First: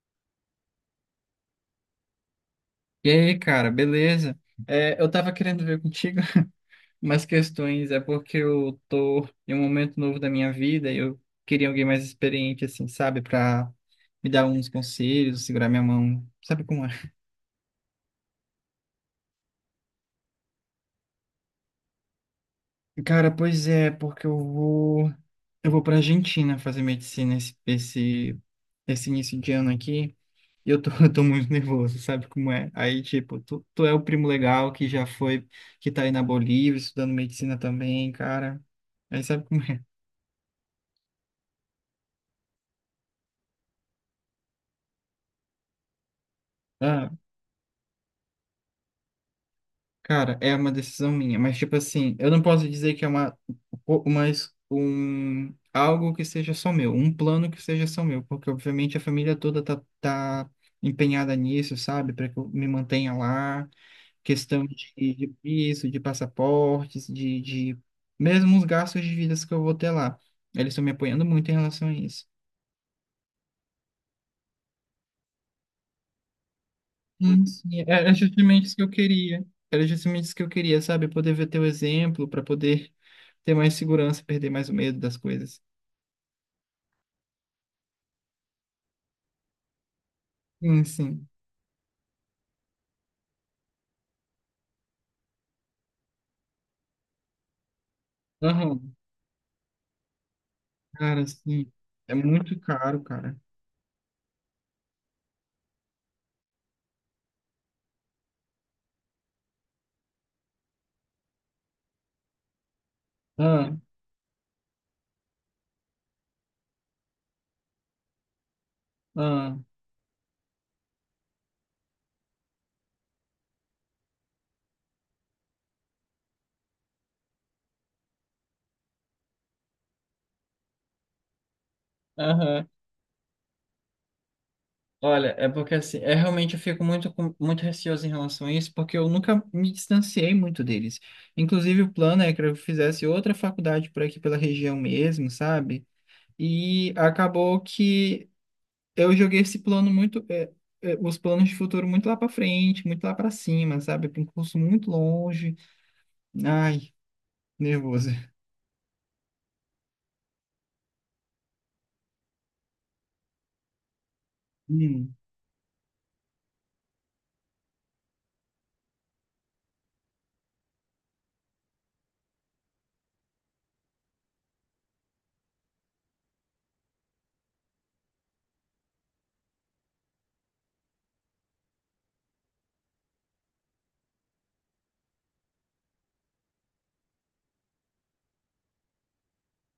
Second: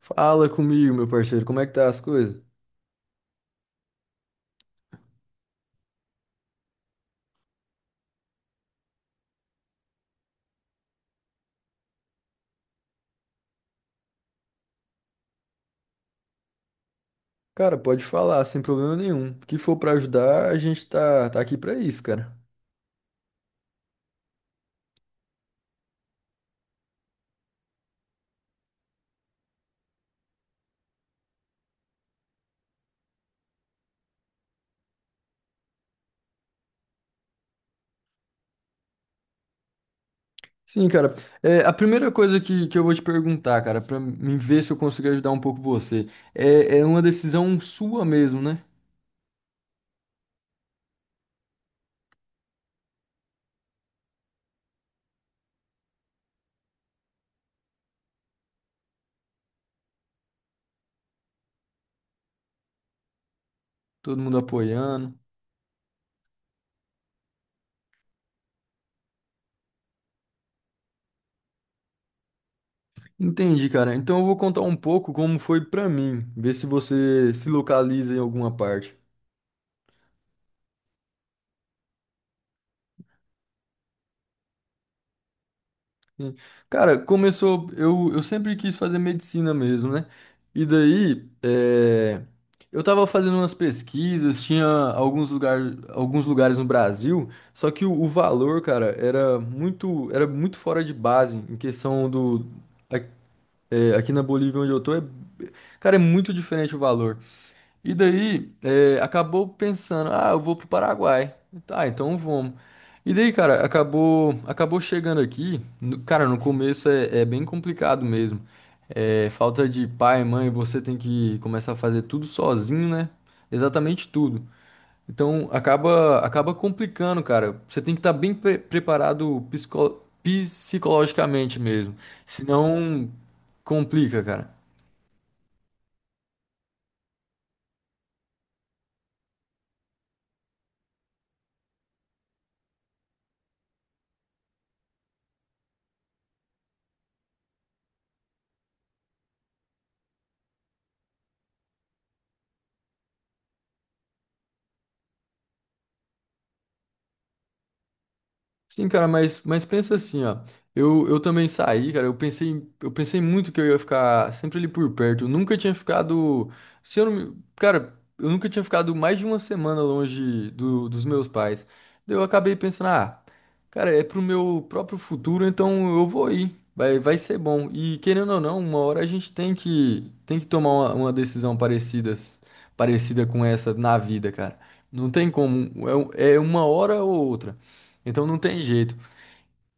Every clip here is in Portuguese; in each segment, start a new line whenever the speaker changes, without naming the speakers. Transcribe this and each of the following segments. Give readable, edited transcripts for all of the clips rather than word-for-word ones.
Fala comigo, meu parceiro, como é que tá as coisas?
E aí, cara, beleza? Eu tava querendo ver contigo umas questões, é porque eu tô em um momento novo da minha vida e eu queria alguém mais experiente, assim, sabe, pra me dar uns conselhos, segurar minha mão, sabe como é?
Cara, pode falar, sem problema nenhum. O que for pra ajudar, a gente tá aqui pra isso, cara.
Cara, pois é, porque eu vou pra Argentina fazer medicina esse início de ano aqui e eu tô muito nervoso, sabe como é? Aí, tipo, tu é o primo legal que já foi, que tá aí na Bolívia estudando medicina também, cara, aí sabe como é?
Sim, cara. A primeira coisa que eu vou te perguntar, cara, pra mim ver se eu consigo ajudar um pouco você, é uma
Ah,
decisão sua mesmo, né?
cara, é uma decisão minha, mas tipo assim, eu não posso dizer que é algo que seja só meu, um plano que seja só meu, porque obviamente a família toda tá empenhada nisso, sabe, para que eu me mantenha lá,
Todo mundo
questão
apoiando.
de visto, de passaportes, de mesmo os gastos de vidas que eu vou ter lá. Eles estão me apoiando muito em relação a isso.
Entendi, cara. Então eu vou contar um pouco como foi pra mim, ver se você se
Sim, era
localiza em alguma
justamente isso que eu
parte.
queria. Era justamente isso que eu queria, sabe? Poder ver teu exemplo, para poder ter mais segurança, perder mais o medo das coisas.
Sim. Cara, começou. Eu sempre quis fazer medicina mesmo, né? E
Sim, sim.
daí, eu tava fazendo umas pesquisas, tinha alguns lugares no Brasil, só que o valor, cara,
Aham,
era muito fora de
cara,
base em
sim.
questão
É
do.
muito
a-
caro, cara.
É, aqui na Bolívia, onde eu tô, é, cara, é muito diferente o valor. E daí, acabou pensando, ah, eu vou pro Paraguai. Tá, então vamos. E daí, cara,
Ah,
acabou, acabou chegando aqui. Cara, no começo é bem complicado mesmo. É,
ah,
falta de pai, mãe, você tem que começar a fazer tudo sozinho, né? Exatamente tudo. Então, acaba, acaba complicando, cara. Você tem que estar bem preparado psicologicamente mesmo.
aham.
Senão, complica, cara.
Olha, é porque assim, é realmente eu fico muito, com- muito receoso em relação a isso, porque eu nunca me distanciei muito deles. Inclusive, o plano é que eu fizesse outra faculdade por aqui pela região mesmo, sabe? E acabou que eu joguei esse plano muito, os planos de futuro muito lá para frente, muito lá para cima, sabe? Para um curso muito longe. Ai. Nervoso.
Sim, cara, mas pensa assim, ó. Eu também saí, cara. Eu pensei muito que eu ia ficar sempre ali por
Hum.
perto. Eu nunca tinha ficado. Se eu não me- Cara, eu nunca tinha ficado mais de uma semana longe dos meus pais. Daí eu acabei pensando, ah, cara, é pro meu próprio futuro, então eu vou ir. Vai, vai ser bom. E querendo ou não, uma hora a gente tem tem que tomar uma decisão parecida, parecida com essa na vida, cara. Não tem como. É, é uma hora ou outra. Então não tem jeito.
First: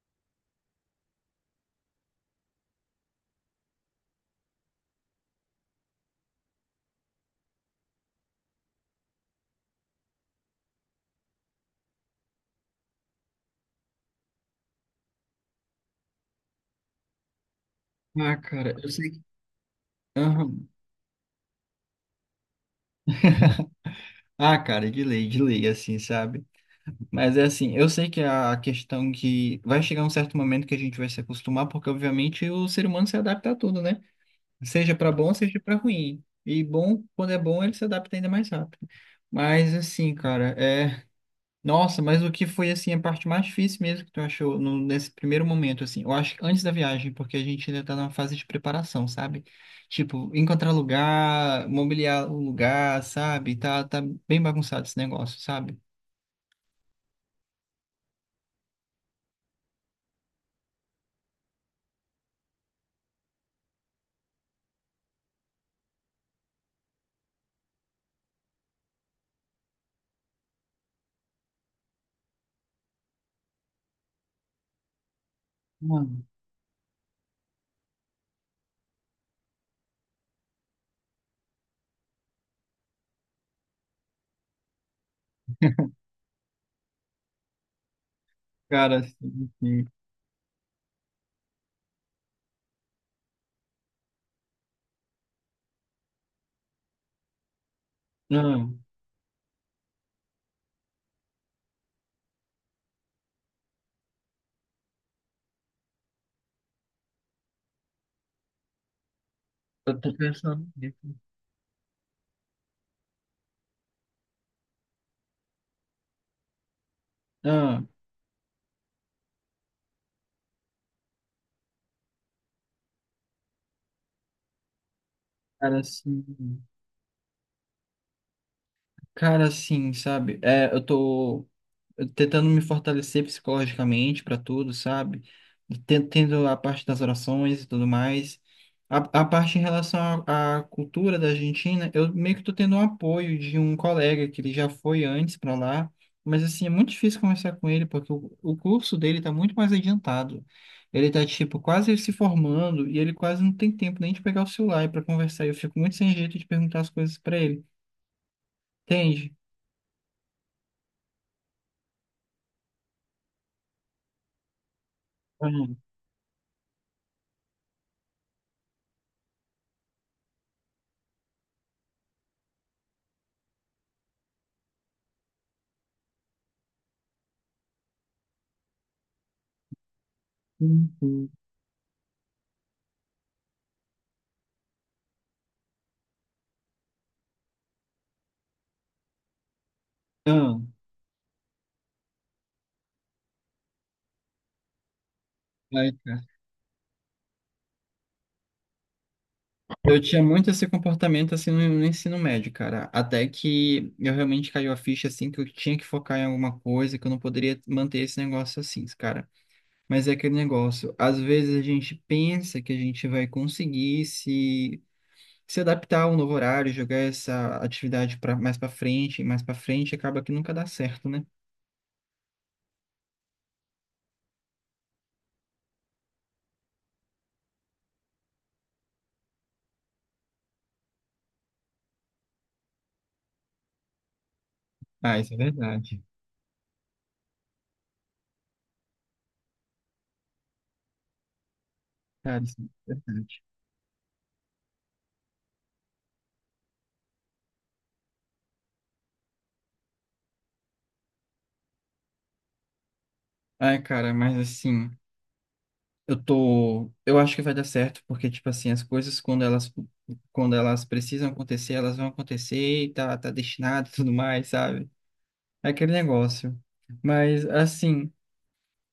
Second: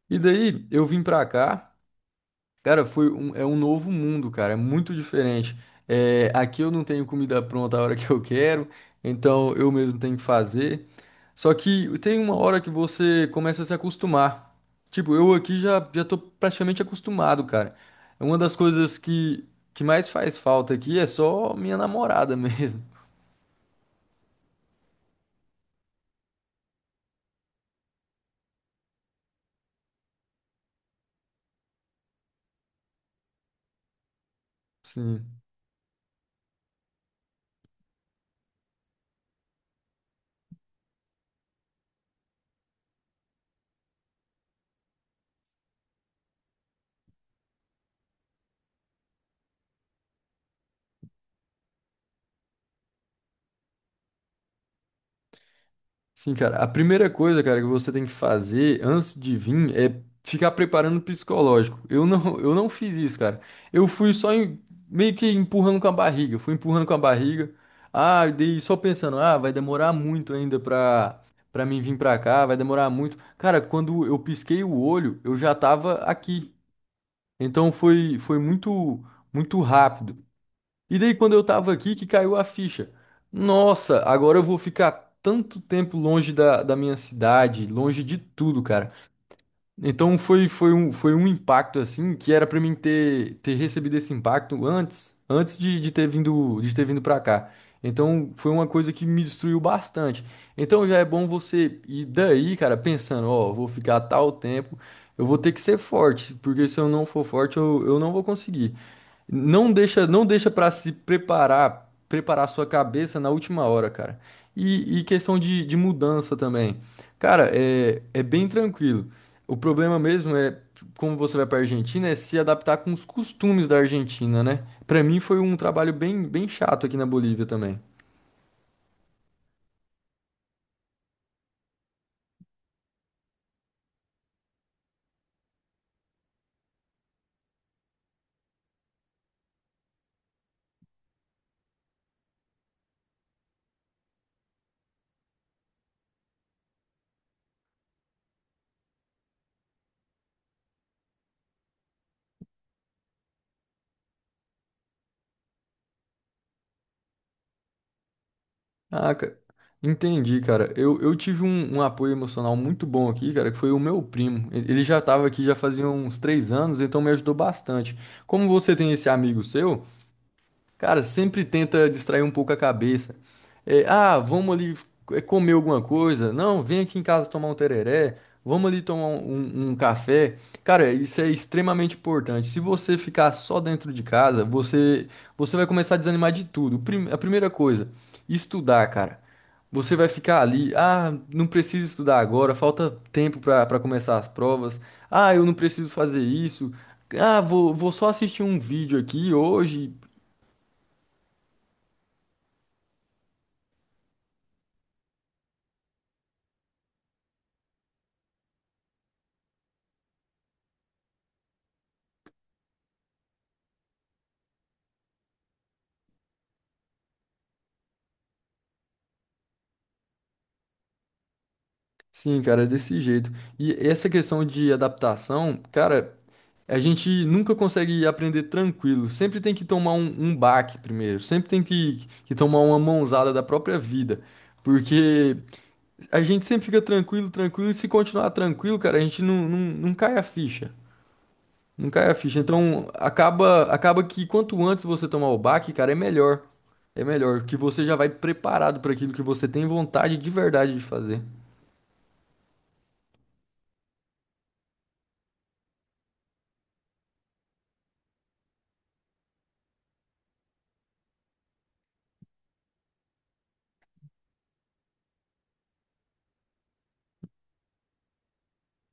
E daí eu vim pra cá, cara, foi um, é um novo mundo, cara, é muito diferente. É, aqui eu não tenho comida pronta a hora que eu quero, então eu mesmo tenho que fazer. Só que tem uma hora que você começa a se acostumar. Tipo, eu aqui já, já tô praticamente acostumado, cara. É
Ah,
uma das
cara, eu
coisas
sei que.
que mais faz
Aham.
falta aqui é só minha namorada mesmo.
Ah, cara, de lei, assim, sabe? Mas é assim, eu sei que a questão que vai chegar um certo momento que a gente vai se acostumar, porque obviamente o ser humano se adapta a tudo, né? Seja pra bom,
Sim.
seja pra ruim. E bom, quando é bom, ele se adapta ainda mais rápido. Mas assim, cara, é. Nossa, mas o que foi assim a parte mais difícil mesmo que tu achou no- nesse primeiro momento assim? Eu acho que antes da viagem, porque a gente ainda tá numa fase de preparação, sabe? Tipo, encontrar lugar, mobiliar o lugar, sabe? Tá bem bagunçado esse negócio, sabe?
Sim, cara. A primeira coisa, cara, que você tem que fazer antes de vir é ficar preparando o psicológico. Eu não, eu não fiz isso, cara. Eu fui só em- Meio que empurrando com a barriga. Fui empurrando com a barriga. Ah, e daí só pensando, ah, vai demorar muito ainda pra mim vir pra cá, vai demorar muito. Cara, quando eu pisquei o olho, eu já tava
Mano,
aqui. Então foi, foi muito, muito rápido. E daí, quando eu tava aqui, que caiu a ficha. Nossa, agora eu vou ficar tanto tempo longe da minha cidade, longe de tudo, cara.
cara, assim, assim,
Então foi, foi um impacto assim que era pra mim ter, ter recebido esse impacto antes, antes de ter vindo para cá. Então foi uma
não,
coisa que me destruiu bastante. Então já é bom você ir daí, cara, pensando, ó, vou ficar tal tempo eu vou ter que ser forte, porque se eu não for forte, eu não vou conseguir. Não
eu
deixa,
tô
não deixa
pensando
para se
nisso.
preparar, preparar sua cabeça na última hora, cara. E questão de mudança também. Cara,
Ah,
é bem tranquilo. O problema mesmo é, como você vai para Argentina, é se adaptar com os costumes da Argentina, né? Para mim foi um
cara,
trabalho bem,
assim,
bem chato aqui na Bolívia também.
cara, assim, sabe? É, eu tô tentando me fortalecer psicologicamente para tudo, sabe? Ten- Tendo a parte das orações e tudo mais. A parte em relação à cultura da Argentina, eu meio que tô tendo um apoio de um colega que ele já foi antes para lá, mas assim, é muito difícil conversar com ele porque o curso dele tá muito mais adiantado. Ele tá, tipo, quase se formando e ele quase não tem tempo nem de pegar o celular para conversar. Eu fico muito sem jeito de perguntar as coisas para ele.
Ah,
Entende?
ca- Entendi, cara. Eu tive um, um apoio emocional muito bom aqui, cara, que foi o meu primo. Ele já estava aqui já fazia
Ah,
uns três anos, então me ajudou bastante. Como você tem esse amigo seu, cara, sempre tenta distrair um pouco a cabeça. É, ah, vamos ali é, comer alguma coisa. Não, vem aqui em casa tomar um tereré. Vamos ali tomar um, um café. Cara,
sim,
isso é
sim.
extremamente importante. Se você ficar só dentro de casa, você vai começar a desanimar de tudo. A primeira coisa, estudar, cara. Você vai ficar
Ah,
ali, ah, não preciso estudar agora, falta tempo para começar as provas. Ah, eu não preciso
vai,
fazer isso. Ah, vou, vou só assistir um vídeo aqui hoje.
eu tinha muito esse comportamento assim no ensino médio, cara. Até que eu realmente caiu a ficha assim que eu tinha que focar em alguma coisa, que eu não poderia manter esse negócio assim, cara. Mas é aquele negócio, às vezes a gente pensa que a gente vai conseguir se adaptar ao novo horário, jogar essa atividade para mais para frente, acaba que nunca dá certo, né?
Sim, cara, é desse jeito. E essa questão de adaptação, cara, a gente nunca consegue aprender tranquilo. Sempre tem que tomar um, um baque primeiro. Sempre tem que tomar uma mãozada da própria vida.
Ah, isso
Porque
é verdade.
a gente sempre fica tranquilo, tranquilo. E se continuar tranquilo, cara, a gente não cai a ficha. Não cai a ficha.
Cara, isso
Então,
é verdade.
acaba, acaba que quanto antes você tomar o baque, cara, é melhor. É melhor, que você já vai preparado para aquilo que você tem vontade de verdade de fazer.
Ai, cara, mas assim, eu tô, eu acho que vai dar certo, porque tipo assim, as coisas quando elas precisam acontecer, elas vão acontecer e tá destinado e tudo mais, sabe? É aquele negócio. Mas assim,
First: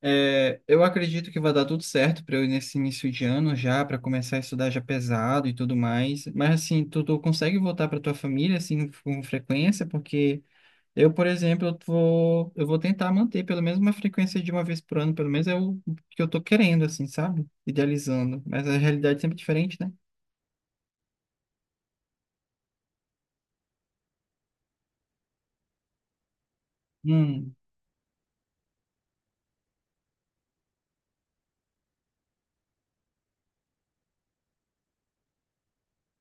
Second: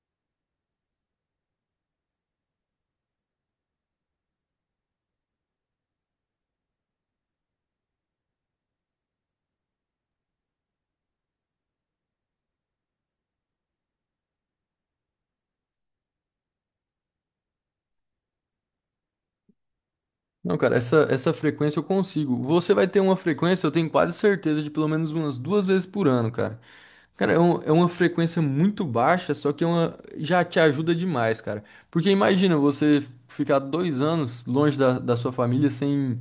é, eu acredito que vai dar tudo certo para eu ir nesse início de ano já, para começar a estudar já pesado e tudo mais. Mas assim, tu consegue voltar para tua família assim com frequência, porque eu, por exemplo, eu vou tentar manter pelo menos uma frequência de uma vez por ano, pelo menos é o que eu tô querendo, assim, sabe? Idealizando. Mas a realidade é sempre diferente, né?
Não, cara, essa frequência eu consigo. Você vai ter uma frequência, eu tenho quase certeza, de pelo menos umas duas vezes por ano, cara. Cara, é,
Hum,
é uma frequência muito baixa, só que é uma, já te ajuda demais, cara. Porque imagina você ficar dois anos longe da sua família sem,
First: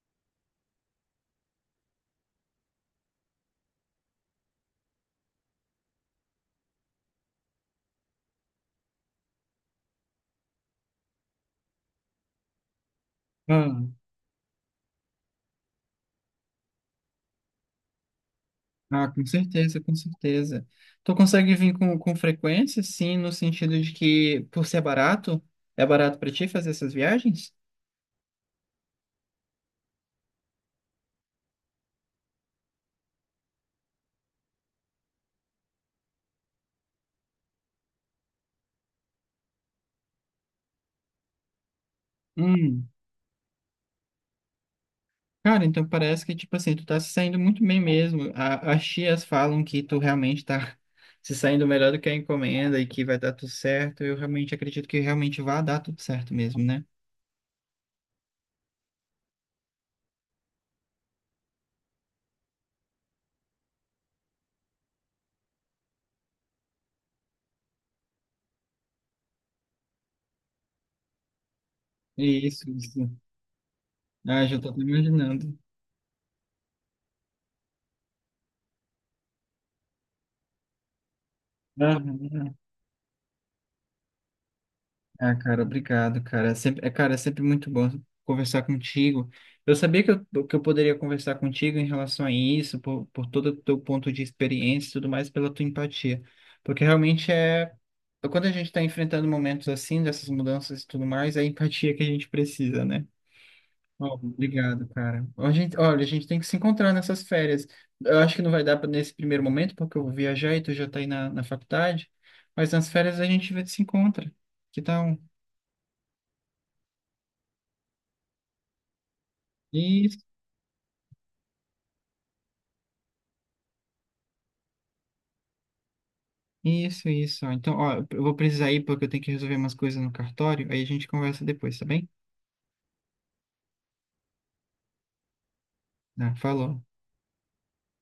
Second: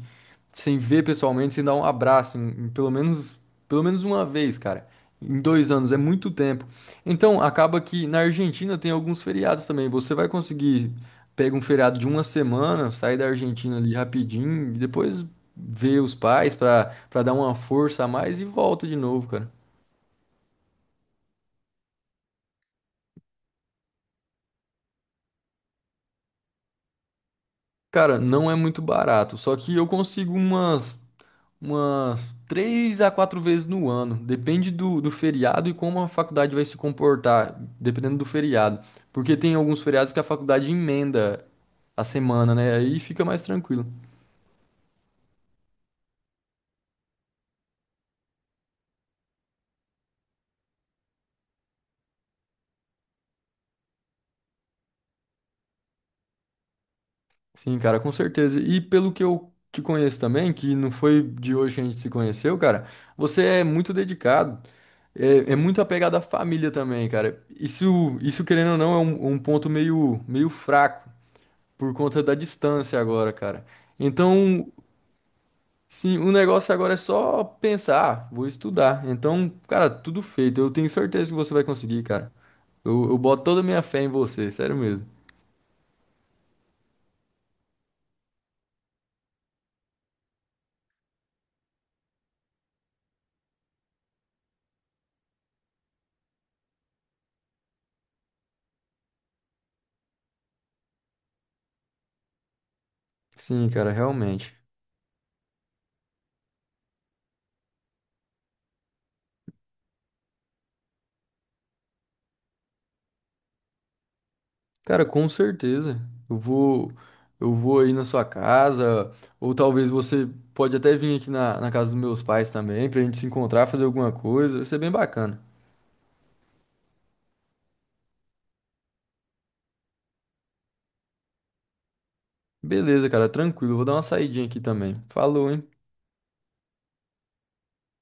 sem ver pessoalmente, sem dar um abraço, em pelo menos uma vez, cara. Em dois anos, é muito tempo. Então, acaba que na Argentina tem alguns feriados também. Você vai conseguir pega um feriado de uma semana, sai da Argentina
ah,
ali rapidinho, e depois vê os pais pra dar uma força a mais e volta de
ah, com
novo, cara.
certeza, com certeza. Tu consegue vir com frequência, sim, no sentido de que, por ser barato, é barato pra ti fazer essas viagens?
Cara, não é muito barato, só que eu consigo umas, umas três a quatro vezes no ano. Depende do feriado e como a faculdade vai se comportar, dependendo do feriado. Porque tem alguns feriados que a faculdade emenda a semana, né?
Hum.
Aí fica mais tranquilo.
Cara, então parece que, tipo assim, tu tá se saindo muito bem mesmo. A- as tias falam que tu realmente tá se saindo melhor do que a encomenda e que vai dar tudo certo. Eu realmente acredito que realmente vai dar tudo certo mesmo, né?
Sim, cara, com certeza. E pelo que eu te conheço também, que não foi de hoje que a gente se conheceu, cara, você é muito dedicado, é muito apegado à família também, cara. Isso querendo ou não, é um, um ponto meio, meio fraco por conta da
Isso,
distância
isso.
agora, cara.
Ah, já tô
Então,
até imaginando.
sim, o negócio agora é só pensar, "Ah, vou estudar." Então, cara, tudo feito. Eu tenho certeza que você vai conseguir, cara.
Aham.
Eu boto toda a minha fé em você, sério mesmo.
Ah, cara, obrigado, cara. É sempre, é, cara, é sempre muito bom conversar contigo. Eu sabia que eu poderia conversar contigo em relação a isso, por todo o teu ponto de experiência e tudo mais, pela tua empatia. Porque realmente é. Quando a gente está enfrentando momentos assim, dessas mudanças e tudo mais, é a empatia que a gente precisa, né?
Sim, cara,
Ó,
realmente.
obrigado, cara. A gente, olha, a gente tem que se encontrar nessas férias. Eu acho que não vai dar pra- nesse primeiro momento, porque eu vou viajar e tu já tá aí na faculdade. Mas nas férias a gente vê- se encontra. Que
Cara,
tal?
com certeza. Eu vou, eu vou aí na sua casa, ou talvez
Isso,
você pode até vir aqui na casa dos meus pais também, pra gente se encontrar, fazer alguma coisa. Vai ser bem bacana.
isso, isso. Então, ó, eu vou precisar ir porque eu tenho que resolver umas coisas no cartório. Aí a gente conversa depois, tá bem?
Beleza, cara, tranquilo. Eu vou dar uma saidinha aqui também. Falou, hein?
Ah, falou.